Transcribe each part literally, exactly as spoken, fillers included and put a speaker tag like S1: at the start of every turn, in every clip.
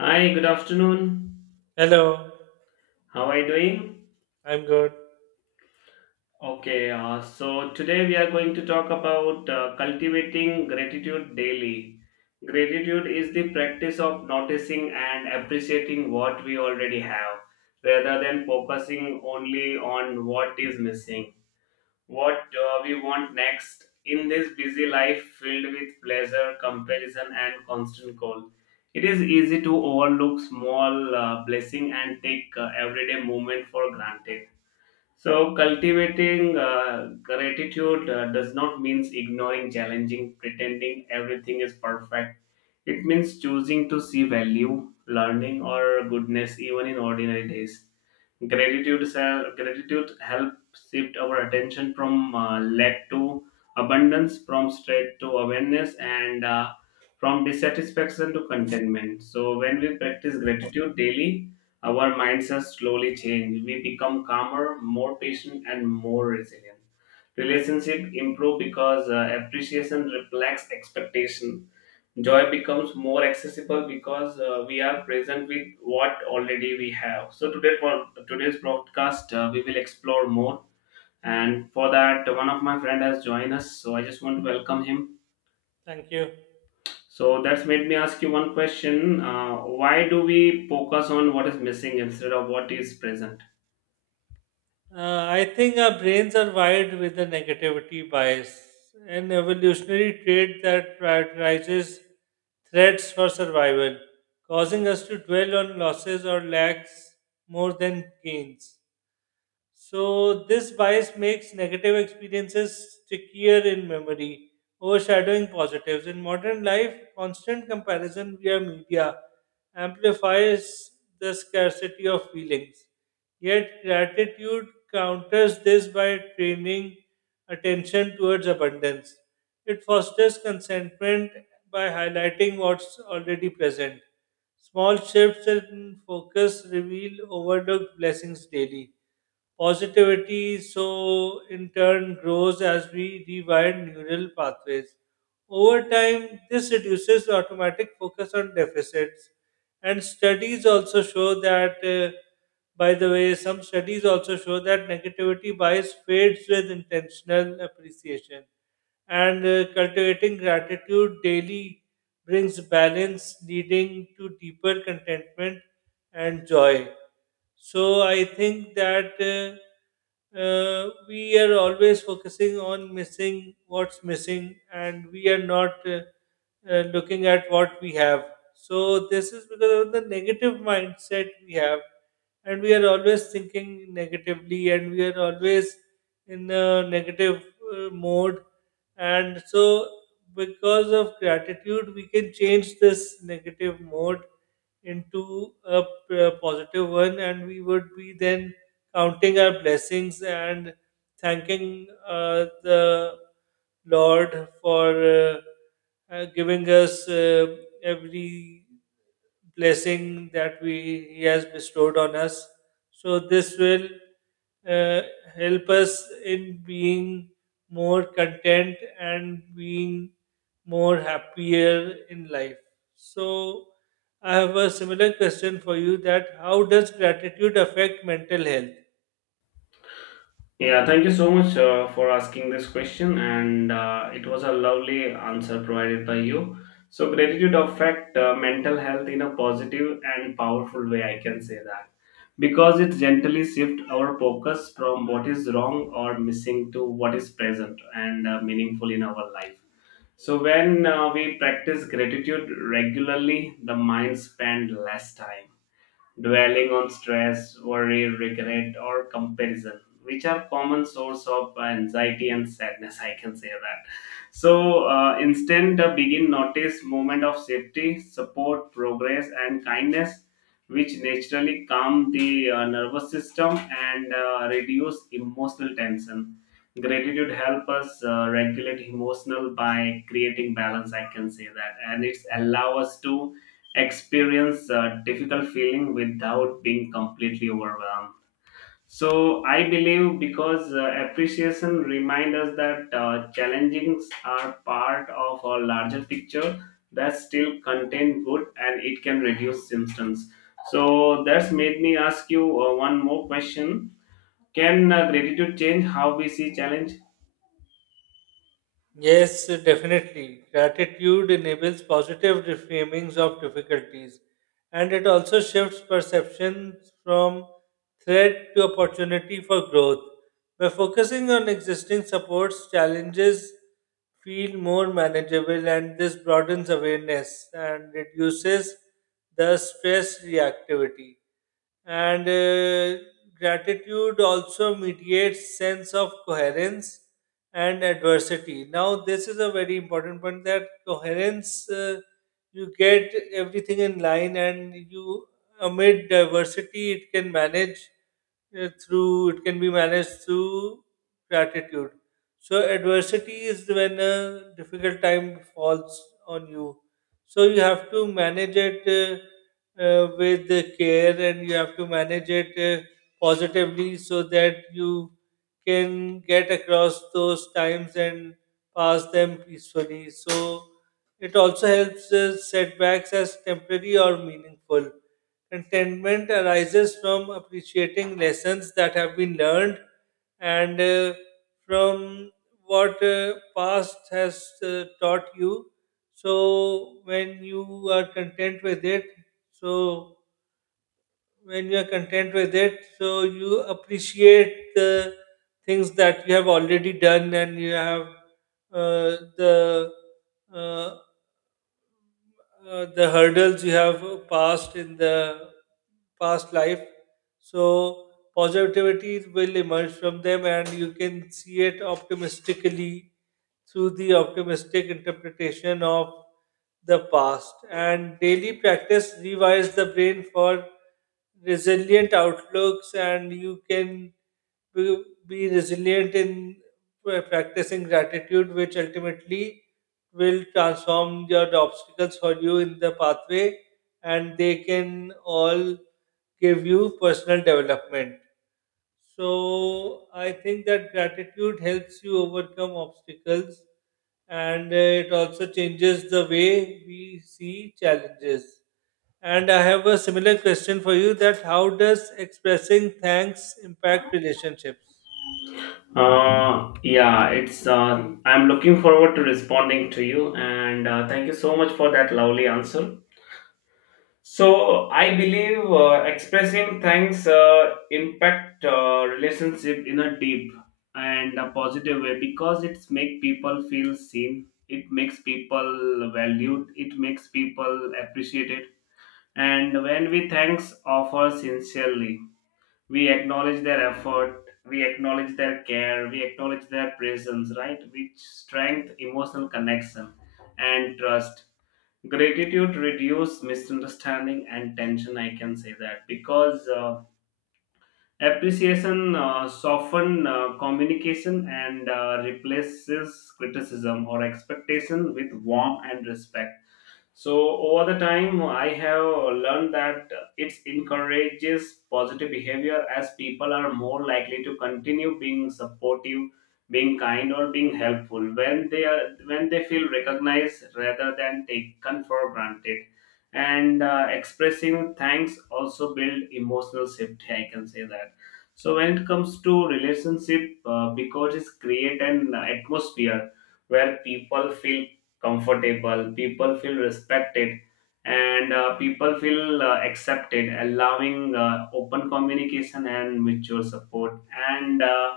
S1: Hi, good afternoon.
S2: Hello,
S1: How are you doing?
S2: I'm good.
S1: Okay, uh, so today we are going to talk about uh, cultivating gratitude daily. Gratitude is the practice of noticing and appreciating what we already have rather than focusing only on what is missing. What uh, we want next in this busy life filled with pleasure, comparison, and constant goal. It is easy to overlook small uh, blessing and take uh, everyday moment for granted. So, cultivating uh, gratitude uh, does not mean ignoring challenging, pretending everything is perfect. It means choosing to see value, learning, or goodness even in ordinary days. Gratitude, sel- gratitude helps shift our attention from uh, lack to abundance, from stress to awareness, and uh, from dissatisfaction to contentment. So, when we practice gratitude daily, our mindsets slowly change. We become calmer, more patient, and more resilient. Relationship improve because uh, appreciation reflects expectation, joy becomes more accessible because uh, we are present with what already we have. So today, for today's broadcast, uh, we will explore more, and for that one of my friend has joined us, so I just want to welcome him.
S2: Thank you.
S1: So that's made me ask you one question: uh, why do we focus on what is missing instead of what is present?
S2: Uh, I think our brains are wired with a negativity bias, an evolutionary trait that prioritizes threats for survival, causing us to dwell on losses or lacks more than gains. So this bias makes negative experiences stickier in memory, overshadowing positives. In modern life, constant comparison via media amplifies the scarcity of feelings. Yet gratitude counters this by training attention towards abundance. It fosters contentment by highlighting what's already present. Small shifts in focus reveal overlooked blessings daily. Positivity, so in turn, grows as we rewire neural pathways. Over time, this reduces automatic focus on deficits. And studies also show that, uh, by the way, some studies also show that negativity bias fades with intentional appreciation and uh, cultivating gratitude daily brings balance leading to deeper contentment and joy. So I think that uh, uh, we are always focusing on missing what's missing, and we are not uh, uh, looking at what we have. So this is because of the negative mindset we have, and we are always thinking negatively, and we are always in a negative uh, mode. And so, because of gratitude, we can change this negative mode into a p- positive one, and we would be then counting our blessings and thanking uh, the Lord for uh, uh, giving us uh, every blessing that we he has bestowed on us. So this will uh, help us in being more content and being more happier in life. So I have a similar question for you: that how does gratitude affect mental health?
S1: Yeah, thank you so much uh, for asking this question, and uh, it was a lovely answer provided by you. So, gratitude affect uh, mental health in a positive and powerful way. I can say that, because it gently shifts our focus from what is wrong or missing to what is present and uh, meaningful in our life. So, when uh, we practice gratitude regularly, the mind spend less time dwelling on stress, worry, regret, or comparison, which are common source of anxiety and sadness. I can say that. So uh, instead, uh, begin notice moment of safety, support, progress, and kindness, which naturally calm the uh, nervous system and uh, reduce emotional tension. Gratitude help us uh, regulate emotional by creating balance. I can say that, and it's allow us to experience a difficult feeling without being completely overwhelmed. So I believe, because uh, appreciation reminds us that uh, challenges are part of a larger picture that still contain good, and it can reduce symptoms. So that's made me ask you uh, one more question. Can uh, gratitude change how we see challenge?
S2: Yes, definitely. Gratitude enables positive reframings of difficulties and it also shifts perceptions from threat to opportunity for growth. By focusing on existing supports, challenges feel more manageable and this broadens awareness and reduces the stress reactivity and uh, gratitude also mediates sense of coherence and adversity. Now this is a very important point, that coherence, uh, you get everything in line and you amid diversity it can manage uh, through it can be managed through gratitude. So adversity is when a difficult time falls on you, so you have to manage it uh, uh, with care and you have to manage it uh, positively so that you can get across those times and pass them peacefully. So it also helps uh, setbacks as temporary or meaningful. Contentment arises from appreciating lessons that have been learned and uh, from what uh, past has uh, taught you. So when you are content with it, so when you are content with it, so you appreciate the things that you have already done and you have uh, the uh, uh, the hurdles you have passed in the past life. So positivity will emerge from them, and you can see it optimistically through the optimistic interpretation of the past. And daily practice rewires the brain for resilient outlooks, and you can be, be resilient in pra- practicing gratitude, which ultimately will transform your the obstacles for you in the pathway, and they can all give you personal development. So I think that gratitude helps you overcome obstacles, and uh, it also changes the way we see challenges. And I have a similar question for you: that how does expressing thanks impact relationships?
S1: Uh, yeah, it's. Uh, I'm looking forward to responding to you, and uh, thank you so much for that lovely answer. So I believe uh, expressing thanks uh, impact uh, relationship in a deep and a positive way, because it's make people feel seen. It makes people valued. It makes people appreciated. And when we thanks offer sincerely, we acknowledge their effort. We acknowledge their care. We acknowledge their presence. Right, which strength emotional connection and trust. Gratitude reduce misunderstanding and tension, I can say that, because uh, appreciation uh, soften uh, communication and uh, replaces criticism or expectation with warmth and respect. So over the time, I have learned that it encourages positive behavior, as people are more likely to continue being supportive, being kind, or being helpful when they are when they feel recognized rather than taken for granted. And uh, expressing thanks also build emotional safety. I can say that. So when it comes to relationship, uh, because it's create an atmosphere where people feel comfortable, people feel respected, and uh, people feel uh, accepted, allowing uh, open communication and mutual support. And uh,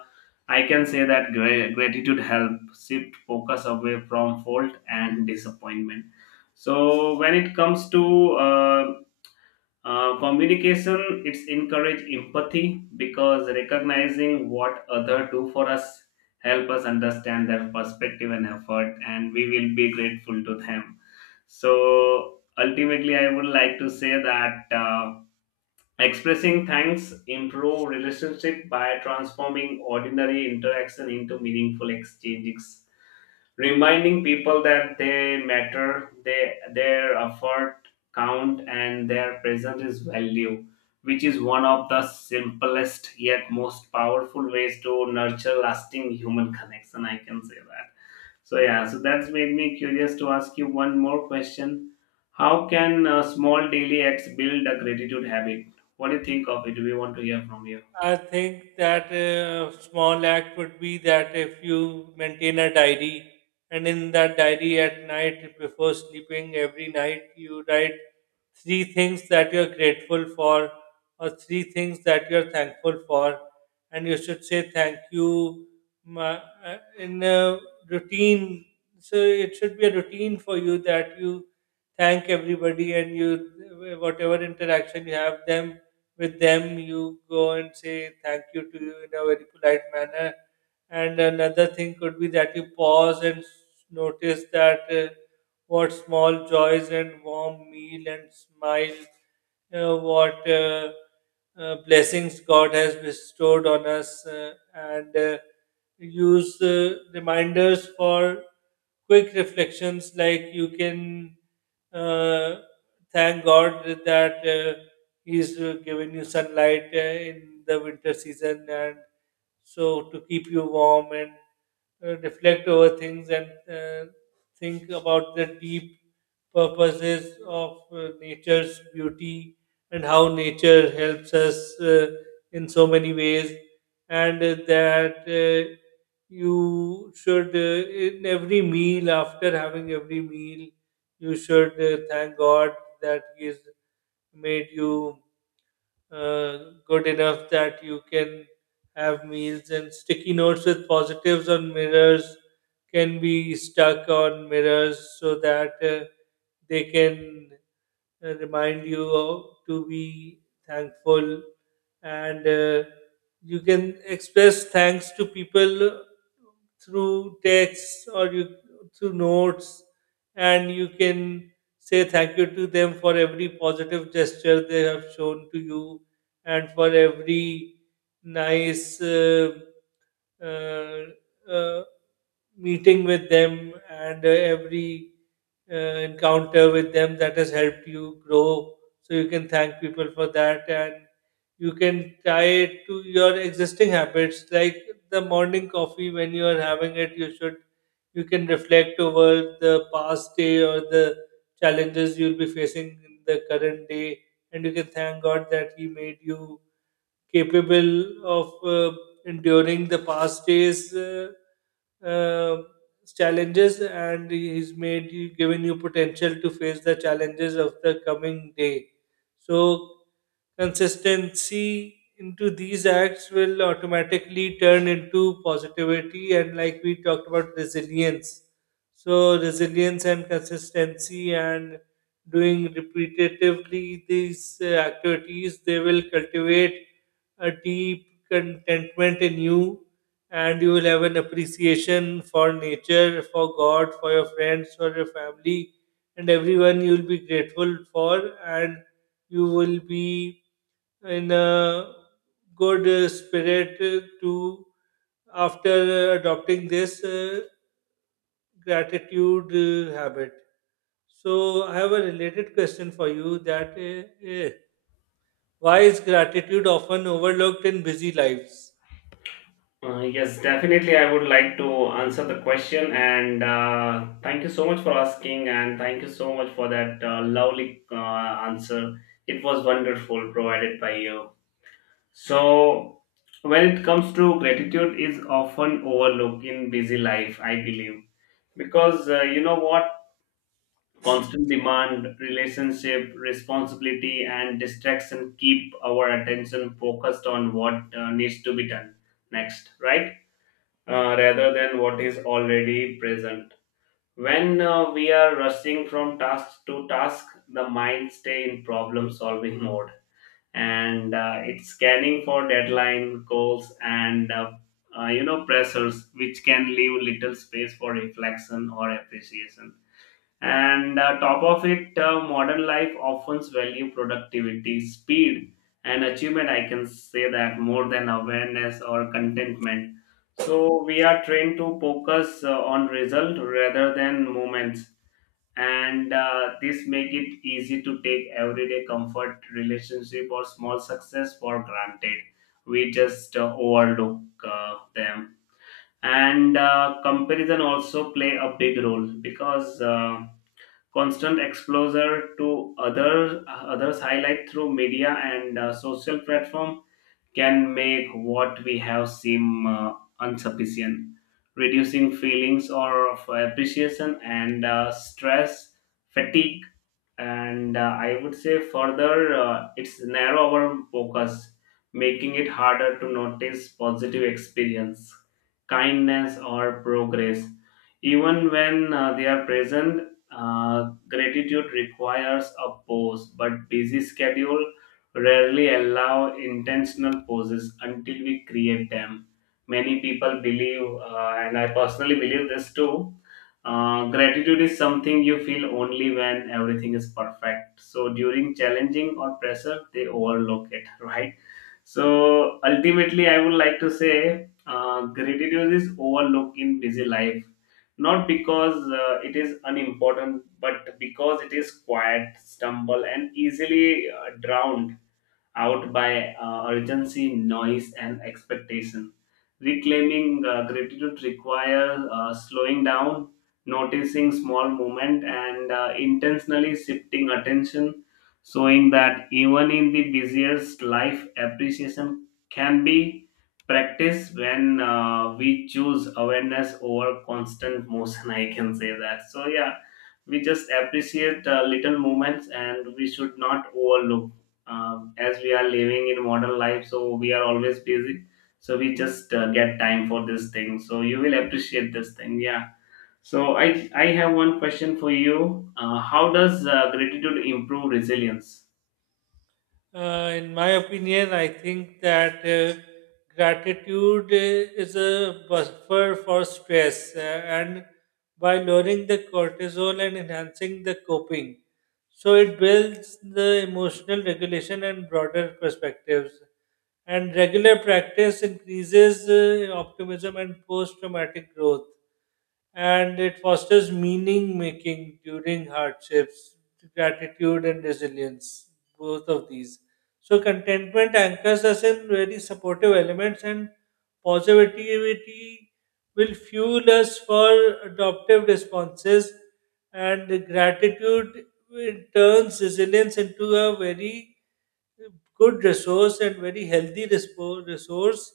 S1: I can say that gra- gratitude help shift focus away from fault and disappointment. So when it comes to uh, uh, communication, it's encourage empathy, because recognizing what other do for us help us understand their perspective and effort, and we will be grateful to them. So ultimately I would like to say that uh, expressing thanks improve relationship by transforming ordinary interaction into meaningful exchanges, reminding people that they matter, they, their effort count, and their presence is value, which is one of the simplest yet most powerful ways to nurture lasting human connection. I can say that. So yeah, so that's made me curious to ask you one more question. How can uh, small daily acts build a gratitude habit? What do you think of it? We want to hear from you?
S2: I think that a small act would be that if you maintain a diary, and in that diary at night before sleeping every night you write three things that you're grateful for or three things that you're thankful for. And you should say thank you ma- uh, uh, in a routine. So it should be a routine for you that you thank everybody, and you whatever interaction you have them with them you go and say thank you to you in a very polite manner. And another thing could be that you pause and s- notice that uh, what small joys and warm meal and smile, uh, what uh, uh, blessings god has bestowed on us, uh, and uh, use uh, reminders for quick reflections, like you can uh, thank god that uh, he's uh, giving you sunlight uh, in the winter season and so to keep you warm, and uh, reflect over things and uh, think about the deep purposes of uh, nature's beauty and how nature helps us uh, in so many ways. And uh, that uh, you should uh, in every meal after having every meal you should uh, thank god that he's made you uh, good enough that you can have meals. And sticky notes with positives on mirrors can be stuck on mirrors so that uh, they can uh, remind you of- to be thankful. And uh, you can express thanks to people through texts or you through notes, and you can say thank you to them for every positive gesture they have shown to you and for every nice uh, uh, uh, meeting with them and uh, every uh, encounter with them that has helped you grow. So you can thank people for that, and you can tie it to your existing habits like the morning coffee. When you are having it you should you can reflect over the past day or the challenges you'll be facing in the current day, and you can thank god that he made you capable of uh, enduring the past day's uh, uh, challenges, and He's made you, given you potential to face the challenges of the coming day. So, consistency into these acts will automatically turn into positivity, and like we talked about, resilience. So, resilience and consistency and doing repetitively these uh, activities, they will cultivate a deep contentment in you, and you will have an appreciation for nature, for God, for your friends, for your family, and everyone you will be grateful for, and you will be in a good uh, spirit uh, to after uh, adopting this uh, gratitude uh, habit. So I have a related question for you that uh, uh, why is gratitude often overlooked in busy lives?
S1: Uh, yes, definitely. I would like to answer the question, and uh, thank you so much for asking, and thank you so much for that uh, lovely uh, answer. It was wonderful provided by you. So, when it comes to gratitude, is often overlooked in busy life, I believe, because uh, you know what, constant demand, relationship, responsibility, and distraction keep our attention focused on what uh, needs to be done next, right? Uh, rather than what is already present. When uh, we are rushing from task to task, the mind stay in problem solving mode, and uh, it's scanning for deadline goals and uh, uh, you know pressures, which can leave little space for reflection or appreciation. And uh, top of it, uh, modern life often value productivity speed and achievement, I can say that, more than awareness or contentment. So we are trained to focus uh, on result rather than moments, and uh, this make it easy to take everyday comfort relationship or small success for granted. We just uh, overlook uh, them. And uh, comparison also play a big role, because uh, constant exposure to other others highlight through media and uh, social platform can make what we have seem uh, insufficient, reducing feelings or of appreciation, and uh, stress, fatigue, and uh, I would say further, uh, it's narrow our focus, making it harder to notice positive experience, kindness, or progress, even when uh, they are present. Uh, gratitude requires a pause, but busy schedule rarely allow intentional pauses until we create them. Many people believe, uh, and I personally believe this too, uh, gratitude is something you feel only when everything is perfect. So during challenging or pressure, they overlook it, right? So ultimately, I would like to say uh, gratitude is overlooked in busy life, not because uh, it is unimportant, but because it is quiet, stumble, and easily uh, drowned out by uh, urgency, noise, and expectation. Reclaiming uh, gratitude requires uh, slowing down, noticing small moment, and uh, intentionally shifting attention, showing that even in the busiest life, appreciation can be practiced when uh, we choose awareness over constant motion. I can say that. So yeah, we just appreciate uh, little moments, and we should not overlook, um, as we are living in modern life, so we are always busy, so we just uh, get time for this thing, so you will appreciate this thing. Yeah. So i i have one question for you: uh, how does uh, gratitude improve resilience?
S2: Uh, in my opinion, I think that uh, gratitude uh, is a buffer for stress, uh, and by lowering the cortisol and enhancing the coping, so it builds the emotional regulation and broader perspectives. And regular practice increases uh, optimism and post-traumatic growth, and it fosters meaning making during hardships, gratitude and resilience, both of these. So contentment anchors us in very supportive elements, and positivity will fuel us for adaptive responses, and gratitude, it turns resilience into a very good resource and very healthy respo- resource.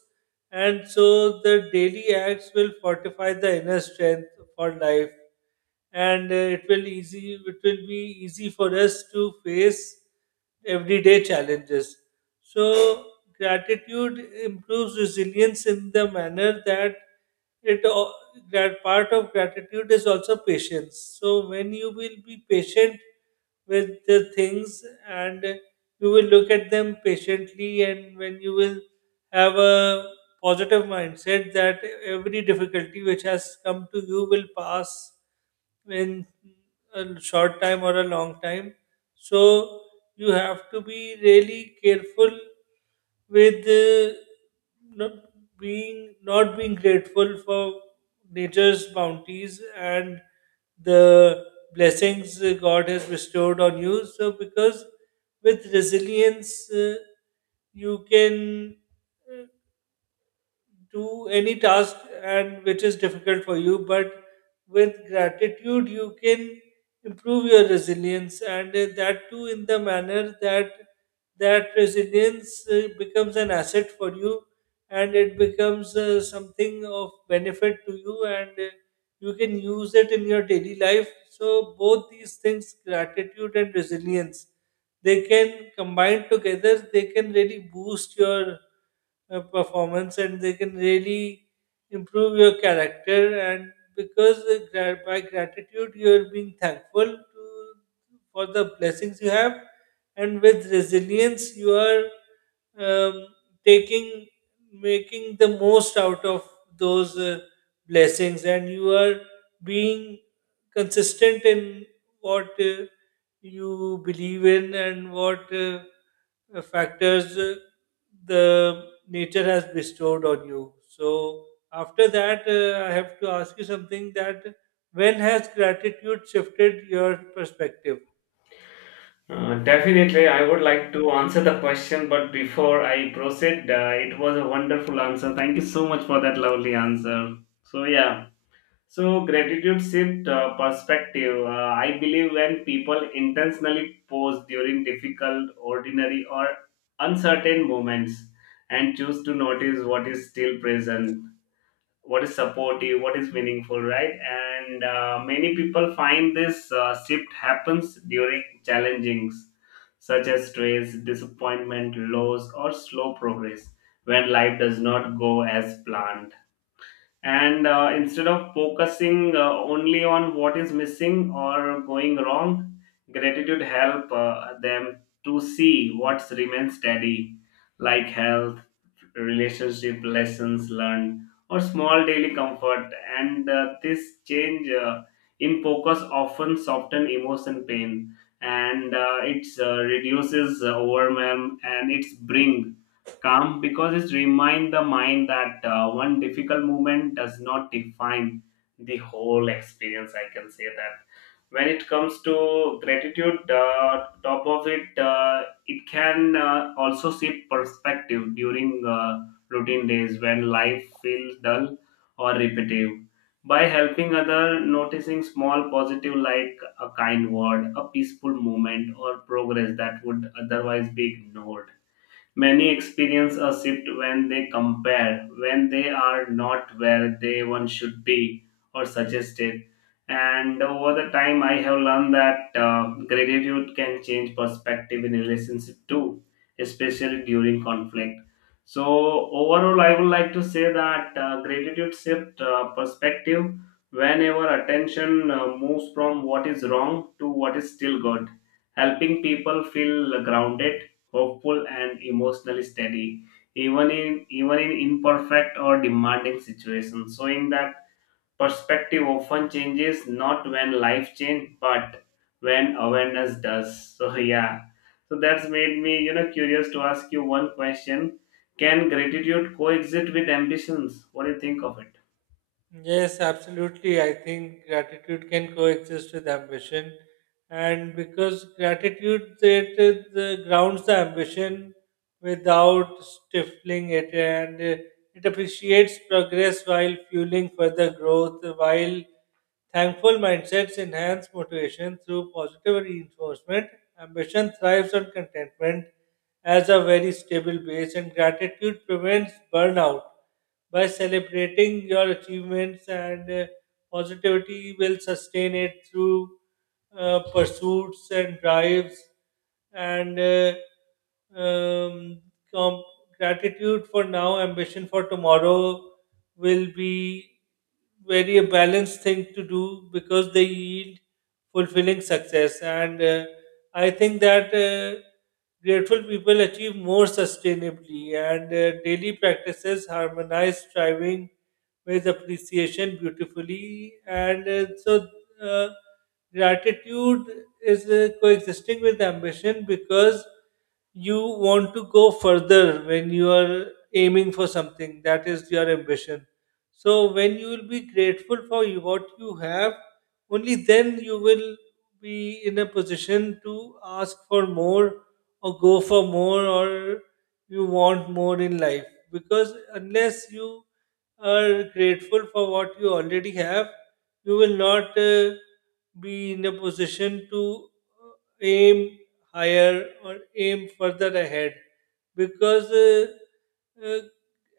S2: And so the daily acts will fortify the inner strength for life, and uh, it will easy. It will be easy for us to face everyday challenges. So gratitude improves resilience in the manner that it al- that part of gratitude is also patience. So when you will be patient with the things and you will look at them patiently, and when you will have a positive mindset that every difficulty which has come to you will pass in a short time or a long time, so you have to be really careful with uh, not being not being grateful for nature's bounties and the blessings uh, God has bestowed on you. So, because with resilience, uh, you can uh, do any task and which is difficult for you, but with gratitude you can improve your resilience, and uh, that too in the manner that that resilience uh, becomes an asset for you and it becomes uh, something of benefit to you, and uh, you can use it in your daily life. So both these things gratitude and resilience, they can combine together, they can really boost your uh, performance and they can really improve your character. And because uh, gra- by gratitude you're being thankful to, for the blessings you have, and with resilience you are um, taking making the most out of those uh, blessings, and you are being consistent in what uh, you believe in and what uh, uh, factors uh, the nature has bestowed on you. So, after that, uh, I have to ask you something: that when has gratitude shifted your perspective?
S1: uh, Definitely, I would like to answer the question, but before I proceed, uh, it was a wonderful answer, thank you so much for that lovely answer. So yeah. So, gratitude shift uh, perspective. Uh, I believe when people intentionally pause during difficult, ordinary, or uncertain moments and choose to notice what is still present, what is supportive, what is meaningful, right? And uh, many people find this uh, shift happens during challengings such as stress, disappointment, loss, or slow progress, when life does not go as planned. And uh, instead of focusing uh, only on what is missing or going wrong, gratitude help uh, them to see what remains steady, like health, relationship lessons learned, or small daily comfort. And uh, this change uh, in focus often soften emotion pain, and uh, it uh, reduces uh, overwhelm, and it's bring calm, because it remind the mind that uh, one difficult moment does not define the whole experience. I can say that. When it comes to gratitude, uh, top of it, uh, it can uh, also shift perspective during uh, routine days, when life feels dull or repetitive. By helping other noticing small positive like a kind word, a peaceful moment, or progress that would otherwise be ignored. Many experience a shift when they compare, when they are not where they one should be or suggested. And over the time, I have learned that uh, gratitude can change perspective in relationship too, especially during conflict. So overall, I would like to say that uh, gratitude shift uh, perspective whenever attention uh, moves from what is wrong to what is still good, helping people feel grounded, hopeful, and emotionally steady, even in even in imperfect or demanding situations, showing that perspective often changes not when life change but when awareness does. So yeah, so that's made me you know curious to ask you one question: can gratitude coexist with ambitions? What do you think of it?
S2: Yes, absolutely. I think gratitude can coexist with ambition, and because gratitude it, it, uh, grounds the ambition without stifling it, and uh, it appreciates progress while fueling further growth. While thankful mindsets enhance motivation through positive reinforcement, ambition thrives on contentment as a very stable base, and gratitude prevents burnout by celebrating your achievements, and uh, positivity will sustain it through uh, pursuits and drives and uh, um, com- gratitude for now ambition for tomorrow will be very a balanced thing to do because they yield fulfilling success. And uh, I think that uh, grateful people achieve more sustainably, and uh, daily practices harmonize striving with appreciation beautifully. And uh, so, uh, gratitude is uh, coexisting with ambition because you want to go further when you are aiming for something that is your ambition. So, when you will be grateful for you- what you have, only then you will be in a position to ask for more or go for more or you want more in life, because unless you are grateful for what you already have you will not uh, be in a position to uh, aim higher or aim further ahead, because uh, uh,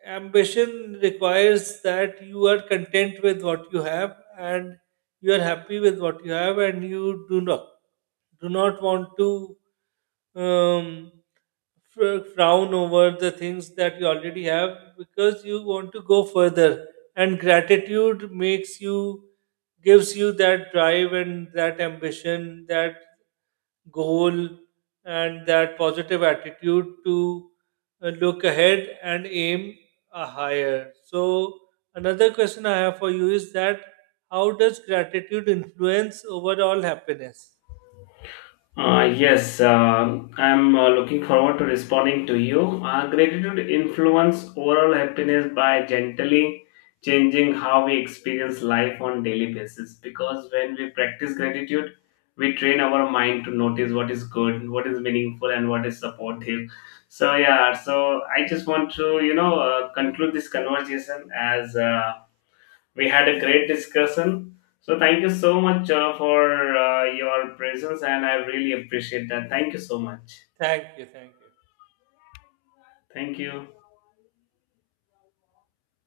S2: ambition requires that you are content with what you have and you are happy with what you have and you do not do not want to um, fr- frown over the things that you already have because you want to go further. And gratitude makes you gives you that drive and that ambition, that goal, and that positive attitude to uh, look ahead and aim a higher. So another question I have for you is that how does gratitude influence overall happiness?
S1: Uh, yes, uh, I'm uh, looking forward to responding to you. Uh, gratitude influence overall happiness by gently changing how we experience life on daily basis. Because when we practice gratitude, we train our mind to notice what is good, what is meaningful, and what is supportive. So yeah, so I just want to you know uh, conclude this conversation as. Uh, we had a great discussion. So thank you so much uh, for uh, your presence, and I really appreciate that. Thank you so much.
S2: Thank you, thank you.
S1: Thank you.